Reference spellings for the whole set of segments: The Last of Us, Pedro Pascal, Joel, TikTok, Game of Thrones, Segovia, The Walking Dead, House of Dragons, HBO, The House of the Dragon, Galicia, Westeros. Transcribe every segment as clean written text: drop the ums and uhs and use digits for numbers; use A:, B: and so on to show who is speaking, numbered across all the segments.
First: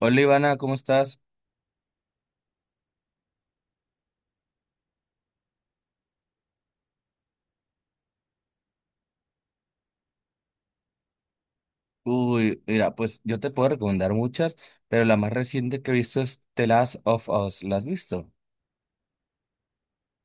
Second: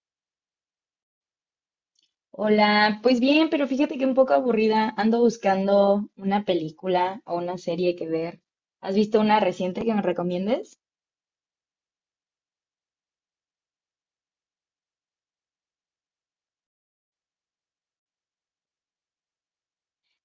A: Hola Ivana, ¿cómo estás?
B: Hola, pues bien, pero fíjate que un poco aburrida. Ando buscando una película o una serie que ver. ¿Has visto una reciente que me recomiendes?
A: Uy, mira, pues yo te puedo recomendar muchas, pero la más reciente que he visto es The Last of Us. ¿La has visto?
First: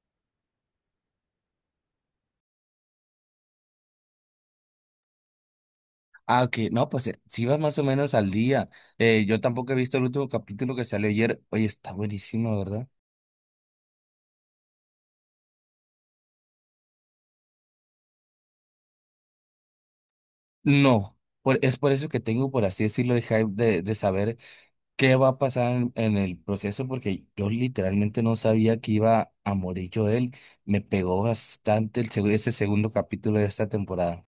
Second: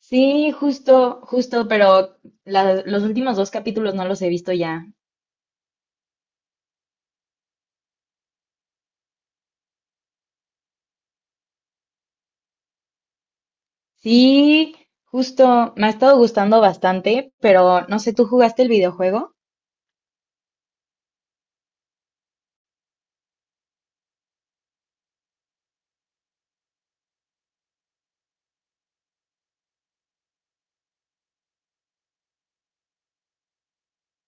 B: Sí, justo, justo, pero los últimos dos capítulos no los he visto ya.
A: Ah, ok, no, pues sí vas más o menos al día. Yo tampoco he visto el último capítulo que salió ayer. Oye, está buenísimo, ¿verdad?
B: Sí, justo, me ha estado gustando bastante, pero no sé, ¿tú jugaste el videojuego?
A: No, es por eso que tengo, por así decirlo, el hype de saber qué va a pasar en el proceso, porque yo literalmente no sabía que iba a morir yo él. Me pegó bastante ese segundo capítulo de esta temporada.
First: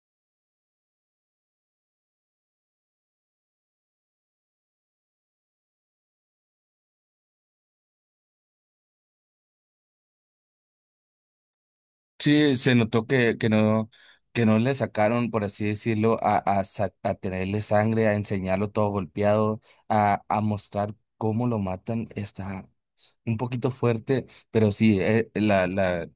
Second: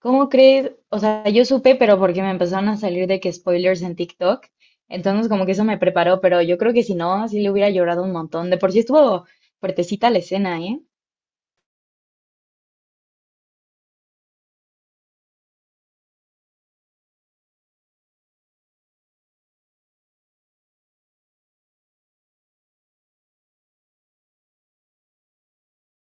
B: ¿Cómo crees? O sea, yo supe, pero porque me empezaron a salir de que spoilers en TikTok. Entonces, como que eso me preparó, pero yo creo que si no, sí le hubiera llorado un montón. De por sí estuvo fuertecita la escena, ¿eh?
A: Sí, se notó que no le sacaron, por así decirlo, a tenerle sangre, a enseñarlo todo golpeado, a mostrar cómo lo matan. Está un poquito fuerte, pero sí,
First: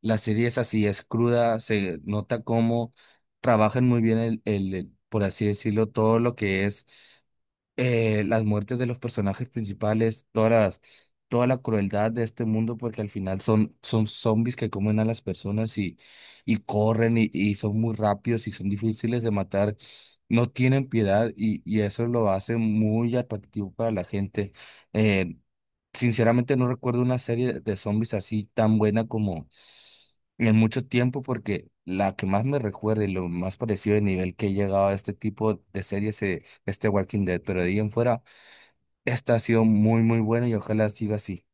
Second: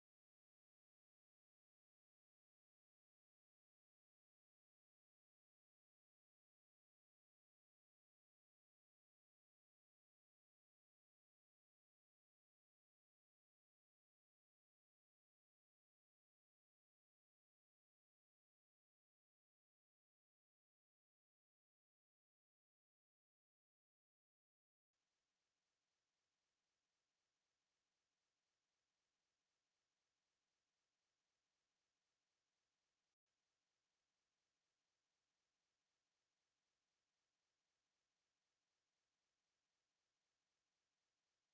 A: la serie es así, es cruda, se nota cómo trabajan muy bien por así decirlo, todo lo que es las muertes de los personajes principales, toda la crueldad de este mundo, porque al final son zombies que comen a las personas y corren y son muy rápidos y son difíciles de matar, no tienen piedad y eso lo hace muy atractivo para la gente. Eh, Sinceramente no recuerdo una serie de zombies así tan buena como en mucho tiempo porque la que más me recuerda y lo más parecido de nivel que he llegado a este tipo de series es este Walking Dead, pero de ahí en fuera esta ha sido muy, muy buena y ojalá siga así.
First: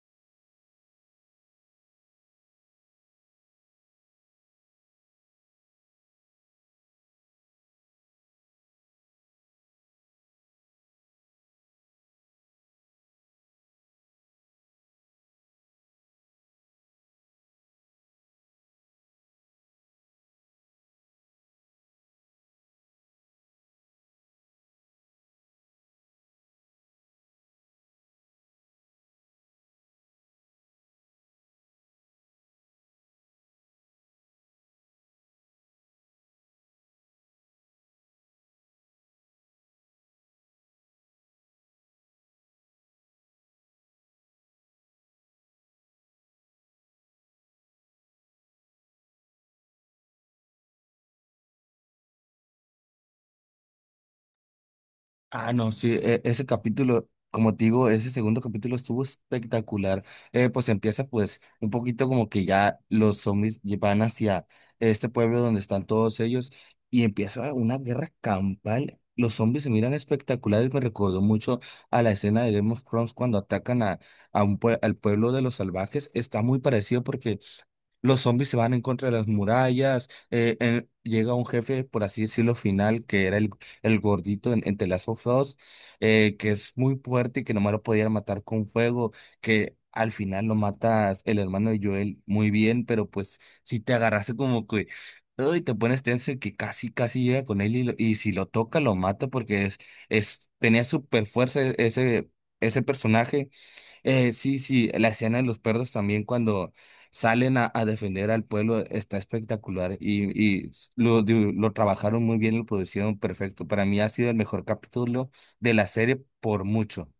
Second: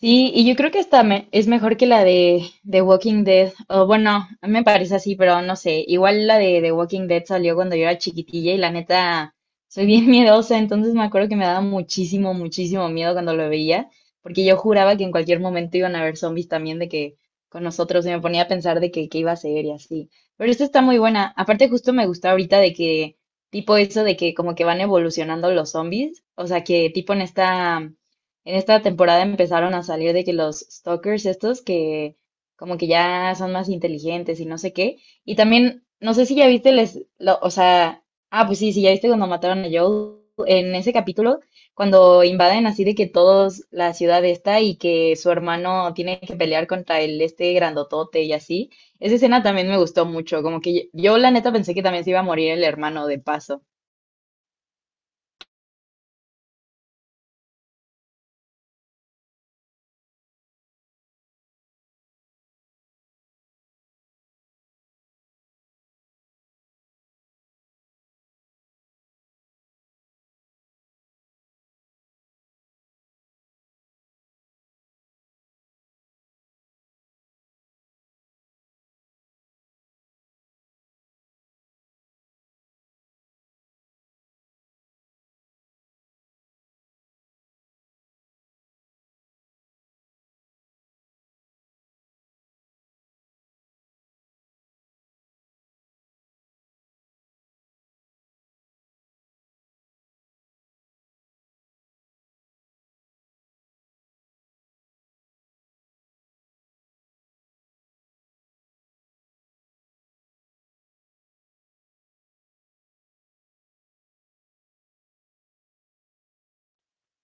B: Sí, y yo creo que esta es mejor que la de The Walking Dead. O bueno, a mí me parece así, pero no sé. Igual la de The Walking Dead salió cuando yo era chiquitilla y la neta soy bien miedosa, entonces me acuerdo que me daba muchísimo, muchísimo miedo cuando lo veía, porque yo juraba que en cualquier momento iban a haber zombies también de que con nosotros y me ponía a pensar de que qué iba a ser y así. Pero esta está muy buena. Aparte justo me gusta ahorita de que tipo eso de que como que van evolucionando los zombies, o sea, que tipo en esta temporada empezaron a salir de que los stalkers estos que como que ya son más inteligentes y no sé qué. Y también, no sé si ya viste les, o sea, ah, pues sí, sí, ya viste cuando mataron a Joel en ese capítulo, cuando invaden así de que todos la ciudad está y que su hermano tiene que pelear contra el este grandotote y así. Esa escena también me gustó mucho, como que yo, la neta pensé que también se iba a morir el hermano de paso.
A: Ah, no, sí, ese capítulo, como te digo, ese segundo capítulo estuvo espectacular. Pues empieza pues un poquito como que ya los zombies van hacia este pueblo donde están todos ellos y empieza una guerra campal. Los zombies se miran espectaculares, me recordó mucho a la escena de Game of Thrones cuando atacan a un al pueblo de los salvajes. Está muy parecido porque los zombies se van en contra de las murallas. Llega un jefe, por así decirlo, final, que era el gordito en The Last of Us, que es muy fuerte y que nomás lo podían matar con fuego, que al final lo mata el hermano de Joel muy bien, pero pues si te agarraste como que... Y te pones tenso de que casi llega con él y, y si lo toca, lo mata porque tenía super fuerza ese personaje. Sí, sí, la escena de los perros también cuando salen a defender al pueblo está espectacular y, lo trabajaron muy bien, lo producieron perfecto. Para mí ha sido el mejor capítulo de la serie por mucho.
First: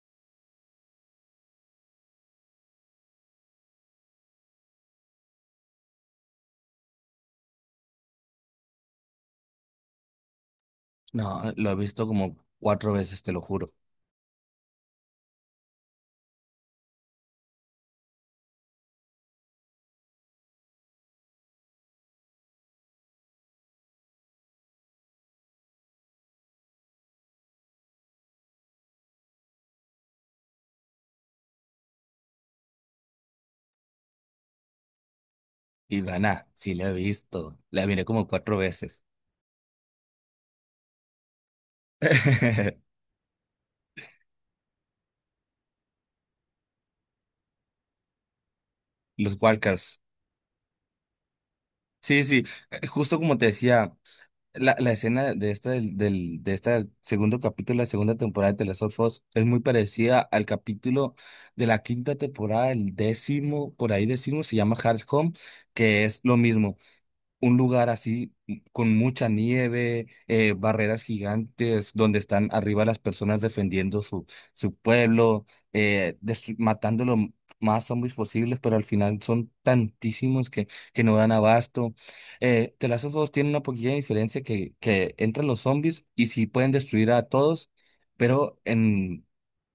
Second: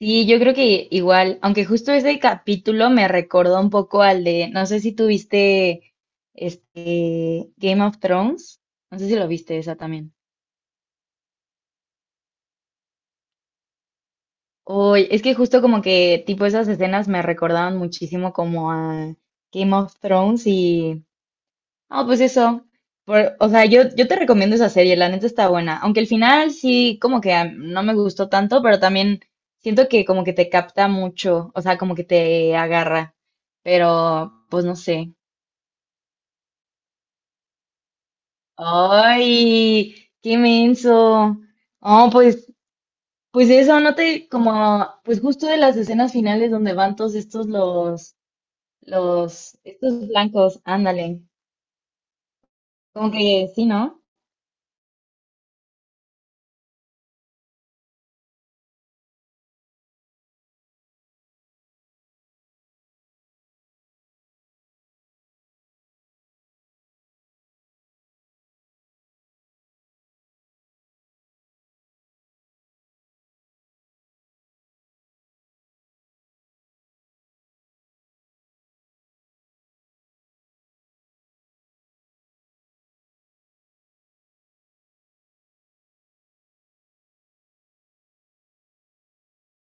B: Sí, yo creo que igual, aunque justo ese capítulo me recordó un poco al de, no sé si tuviste este Game of Thrones, no sé si lo viste esa también.
A: No, lo he visto como cuatro veces, te lo juro.
B: Oye, es que justo como que tipo esas escenas me recordaban muchísimo como a Game of Thrones y ah, pues eso. O sea, yo te recomiendo esa serie, la neta está buena. Aunque el final sí, como que ah, no me gustó tanto, pero también siento que como que te capta mucho, o sea, como que te agarra. Pero, pues no sé.
A: Y Ivana, sí la he visto, la miré como cuatro veces.
B: ¡Ay! ¡Qué inmenso! Oh, pues, pues eso, no te, como, pues justo de las escenas finales donde van todos estos
A: Los
B: los,
A: Walkers.
B: estos blancos, ándale.
A: Sí, sí,
B: Como
A: justo como te
B: que sí,
A: decía.
B: ¿no?
A: La escena de esta de este segundo capítulo de la segunda temporada de The Last of Us es muy parecida al capítulo de la quinta temporada, el décimo, por ahí décimo se llama Hard Home, que es lo mismo un lugar así con mucha nieve, barreras gigantes donde están arriba las personas defendiendo su pueblo, matando más zombies posibles, pero al final son tantísimos que no dan abasto. The Last of Us tiene una poquilla diferencia que entran los zombies y sí pueden destruir a todos, pero en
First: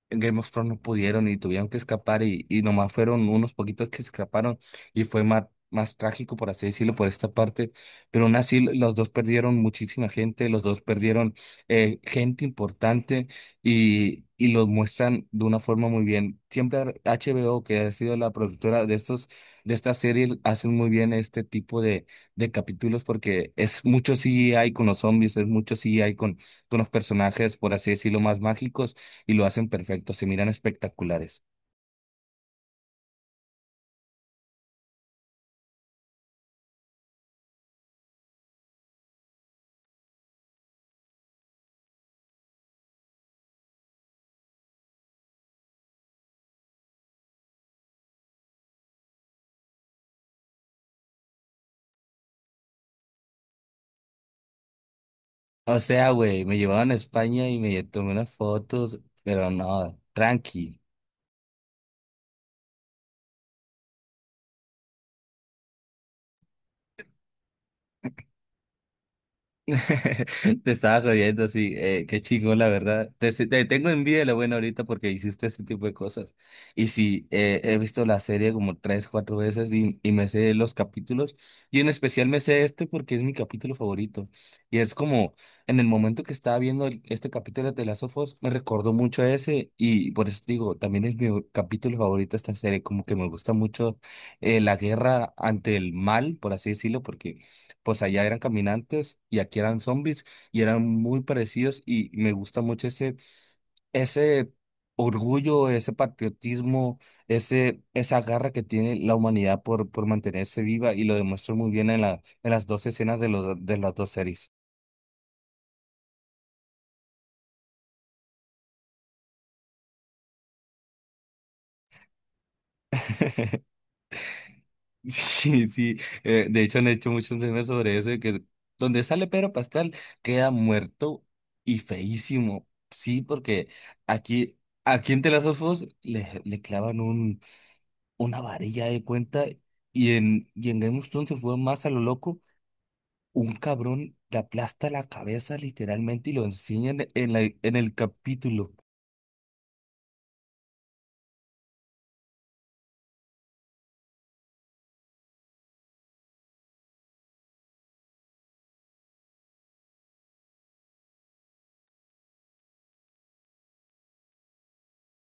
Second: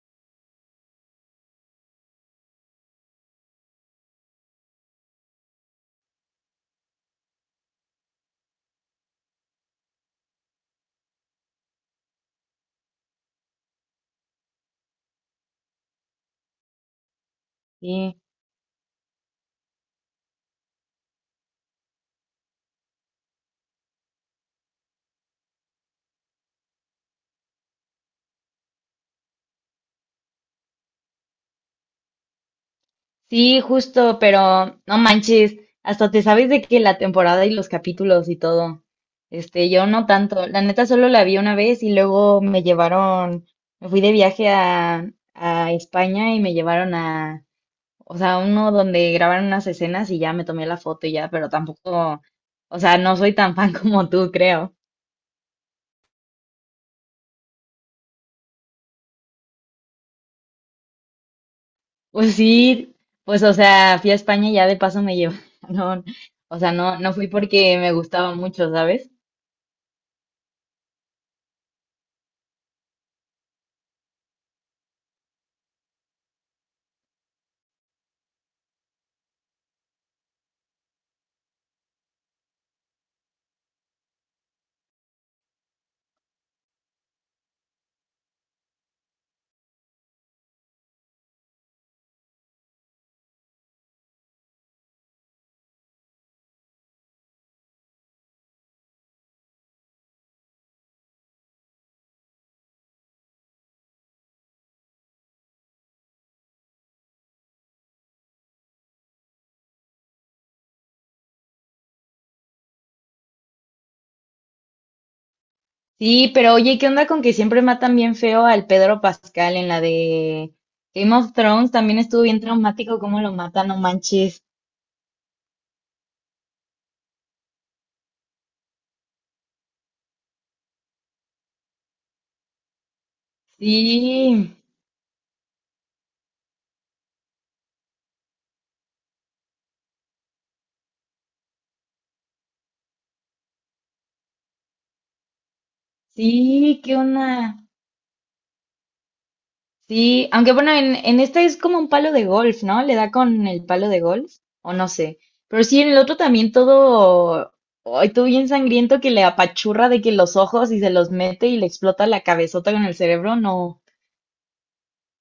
A: en Game of Thrones no pudieron y tuvieron que escapar y nomás fueron unos poquitos que escaparon y fue más, más trágico, por así decirlo, por esta parte, pero aún así los dos perdieron muchísima gente, los dos perdieron gente importante y los muestran de una forma muy bien. Siempre HBO, que ha
B: Sí.
A: sido la productora de estos, de esta serie, hacen muy bien este tipo de capítulos porque es mucho CGI con los zombies, es mucho CGI con los personajes, por así decirlo, más mágicos y lo hacen perfecto, se miran espectaculares.
B: Sí, justo, pero no manches, hasta te sabes de que la temporada y los capítulos y todo. Este, yo no tanto. La neta solo la vi una vez y luego me llevaron, me fui de viaje a España y me llevaron a, o sea, uno donde grabaron unas escenas y ya me tomé la foto y ya, pero tampoco, o sea, no soy tan fan como tú, creo.
A: O sea, güey, me llevaban a España y me tomé unas fotos, pero no, tranqui.
B: Pues sí, pues o sea, fui a España y ya de paso me llevaron. O sea, no, no fui porque me gustaba mucho, ¿sabes?
A: Te estaba jodiendo, sí, qué chingón, la verdad. Te tengo envidia de lo bueno ahorita porque hiciste ese tipo de cosas. Y sí, he visto la serie como tres, cuatro veces y me sé los capítulos. Y en especial me sé este porque es mi capítulo favorito. Y es como, en el momento que estaba viendo este capítulo de las ofos me recordó mucho a ese. Y por eso te digo, también es mi capítulo favorito de esta serie. Como que me gusta mucho la guerra ante el mal, por así decirlo, porque pues allá eran caminantes y aquí eran zombies y eran muy parecidos y me gusta mucho ese orgullo, ese patriotismo, esa garra que tiene la humanidad por mantenerse viva y lo demuestra muy bien en en las dos escenas de de las dos series.
B: Sí, pero oye, ¿qué onda con que siempre matan bien feo al Pedro Pascal en la de Game of Thrones? También estuvo bien traumático cómo lo matan, no manches.
A: Sí, sí, de hecho han hecho muchos memes sobre eso, de que donde sale Pedro Pascal queda muerto y feísimo, sí, porque aquí,
B: Sí,
A: aquí en The Last of Us le clavan una varilla de cuenta y en Game of Thrones se fue más a lo loco. Un cabrón le aplasta la cabeza literalmente y lo
B: sí, ¿qué
A: enseñan
B: onda?
A: en el capítulo.
B: Sí, aunque bueno, en este es como un palo de golf, ¿no? Le da con el palo de golf, o no sé. Pero sí, en el otro también todo, ay, todo bien sangriento que le apachurra de que los ojos y se los mete y le explota la cabezota con el cerebro, no,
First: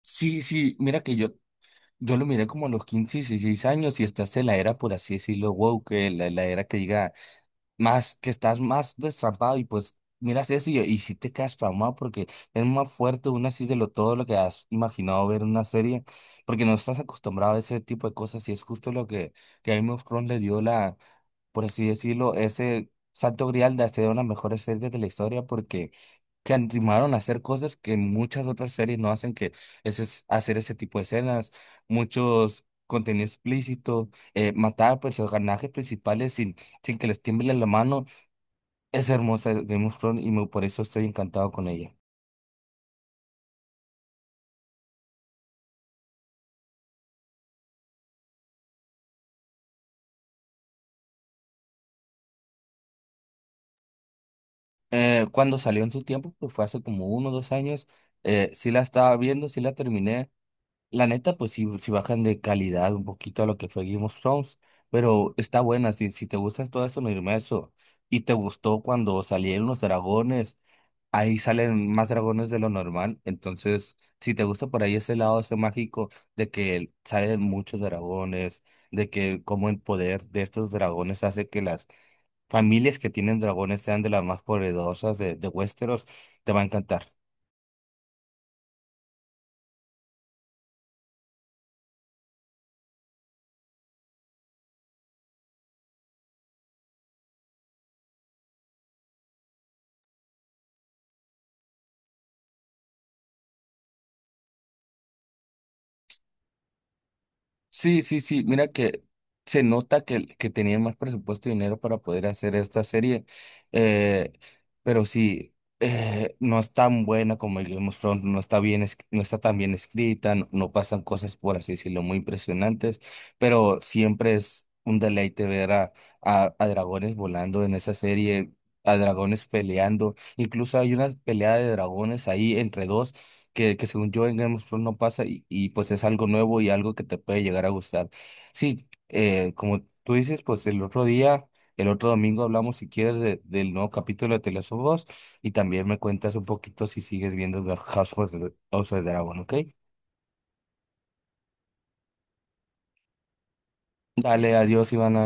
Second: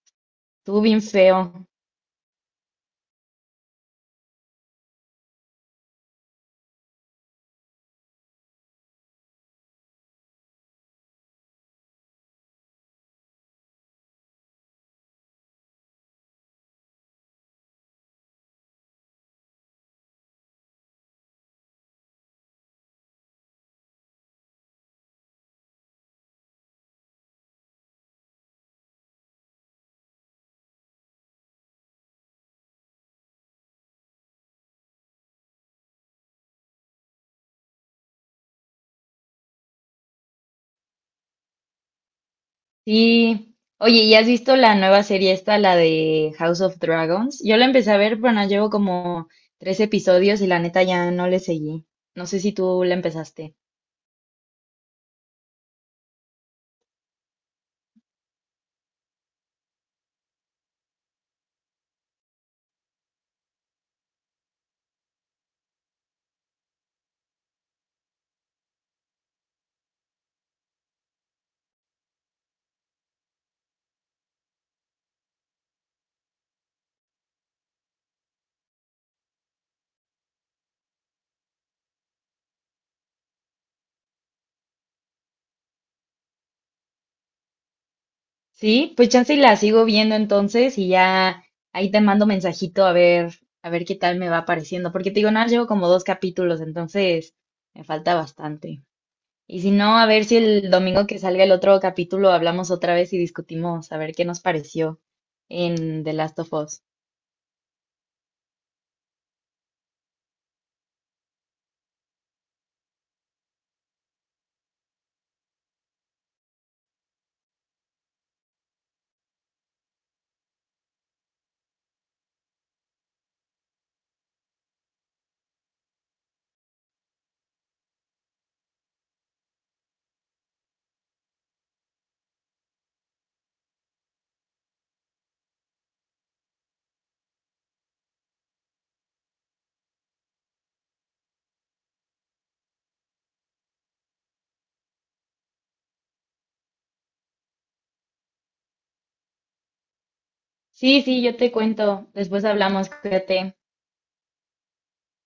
A: Sí, sí,
B: estuvo
A: mira
B: bien
A: que yo,
B: feo.
A: yo lo miré como a los 15 16 años y estás en la era, por así decirlo, wow, la era que diga más que estás más destrampado y pues miras eso y sí te quedas traumado porque es más fuerte una así de lo todo lo que has imaginado ver en una serie porque no estás acostumbrado a ese tipo de cosas y es justo lo que a Game of Thrones le dio la, por así decirlo, ese santo grial de hacer una mejor serie de la historia porque se animaron a hacer cosas que muchas otras series no hacen que es hacer ese tipo de escenas, muchos contenido explícito, matar a personajes principales sin que les tiemble la mano es hermosa Game of Thrones y por eso estoy encantado con ella.
B: Sí. Oye, ¿y has visto la nueva serie esta, la de House of Dragons? Yo la empecé a ver, pero no llevo como tres episodios y la neta ya no le seguí. No sé si tú la empezaste.
A: Cuando salió en su tiempo, pues fue hace como uno o dos años, sí la estaba viendo, sí la terminé. La neta, pues sí, sí bajan de calidad un poquito a lo que fue Game of Thrones, pero está buena. Si te gustas todo eso, no irme a eso. Y te gustó cuando salieron los dragones, ahí salen más dragones de lo normal. Entonces, si te gusta por ahí ese lado, ese mágico de que salen muchos dragones de que como el poder de estos dragones hace que las familias que tienen dragones sean de las más poderosas de Westeros, te va a encantar.
B: Sí, pues chance y la sigo viendo entonces y ya ahí te mando mensajito a ver qué tal me va pareciendo. Porque te digo, no, llevo como dos capítulos, entonces me falta bastante. Y si no, a ver si el domingo que salga el otro capítulo hablamos otra vez y discutimos a ver qué nos pareció en The Last of Us.
A: Sí, sí, sí, mira que se nota que tenían más presupuesto y dinero para poder hacer esta serie, eh, pero sí, no es tan buena como el Game of Thrones, no está bien, no está tan bien escrita, no, no pasan cosas, por así decirlo, muy impresionantes, pero siempre es un deleite ver a dragones volando en esa serie, a dragones peleando, incluso hay una pelea de dragones ahí entre dos que según yo en Game of Thrones no pasa y pues es algo nuevo y algo que te puede llegar a gustar. Sí, como tú dices, pues el otro día, el otro domingo hablamos si quieres del nuevo capítulo de The Last of Us y también me cuentas un poquito si sigues viendo The House of the Dragon, ¿ok?
B: Sí, sí, yo te cuento. Después hablamos, cuídate.
A: Dale, adiós, Ivana.